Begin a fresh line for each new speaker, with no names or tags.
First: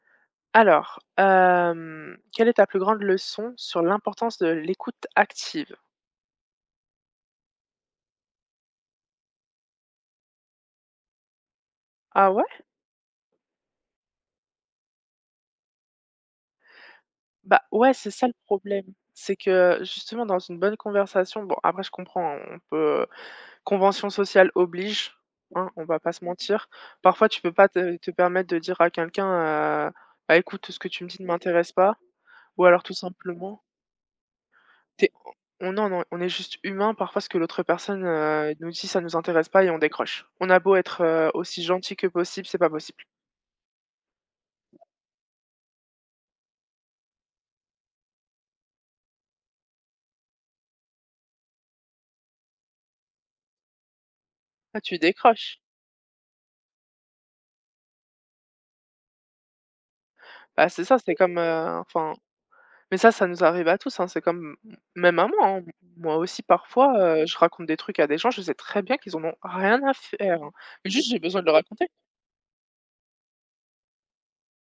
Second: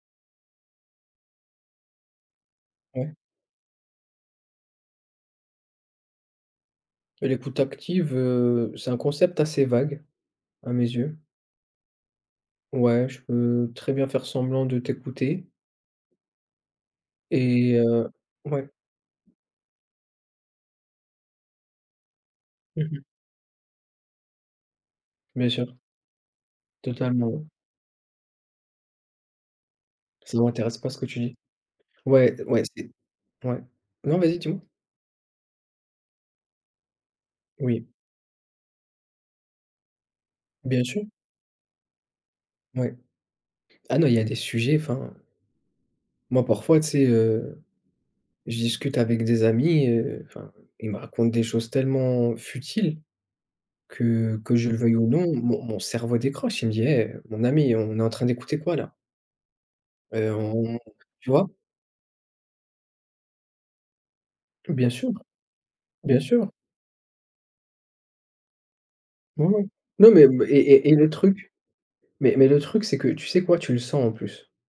Alors, hem, quelle est ta plus grande
Ouais.
leçon sur l'importance de l'écoute active?
L'écoute active, heu, c'est un concept assez vague, à mes yeux.
Ah ouais?
Ouais, je peux très bien faire semblant de t'écouter.
Bah,
Et
ouais
heu
c'est ça le
ouais.
problème. C'est que justement dans une bonne conversation bon après je comprends hein, on
Mmh mh.
peut, heu, convention sociale oblige,
Bien
hein,
sûr.
on va pas se mentir, parfois tu
Totalement.
peux pas te te permettre de dire à quelqu'un, heu:
Ça
«Bah, écoute
m'intéresse
ce que
pas ce
tu
que
me
tu
dis ne
dis.
m'intéresse pas»,
Ouais, ouais
ou alors
c'est
tout
ouais.
simplement
Non vas-y dis moi.
tu es, on on non, non on est juste humain parfois ce que l'autre
Oui.
personne, heu, nous dit, ça nous intéresse pas et on décroche. On a beau
Bien sûr.
être, heu, aussi gentil que possible, c'est pas
Oui.
possible.
Ah non, il y a des sujets enfin moi parfois tu sais, heu, je discute avec des amis, heu, enfin, ils me racontent des choses tellement futiles que, que je le
Ah
veuille
tu
ou non,
décroches.
mon mon cerveau décroche. Il me dit: «Eh, heu, mon ami, on est en train d'écouter quoi là?» «Heu,
Bah
on on»,
c'est ça, c'est
tu
comme,
vois?
heu, enfin, mais ça, ça nous arrive à tous hein, c'est comme m m
Bien sûr.
même à moi hein, m moi
Bien
aussi
sûr.
parfois, heu, je raconte des trucs à des gens, je sais très bien qu'ils en ont
Ouais, ouais.
rien à
Mais même
faire,
et
hein,
et
mais
et
juste
le
j'ai besoin de
truc,
le raconter.
mais mais le truc c'est que tu sais quoi, tu le sens en plus.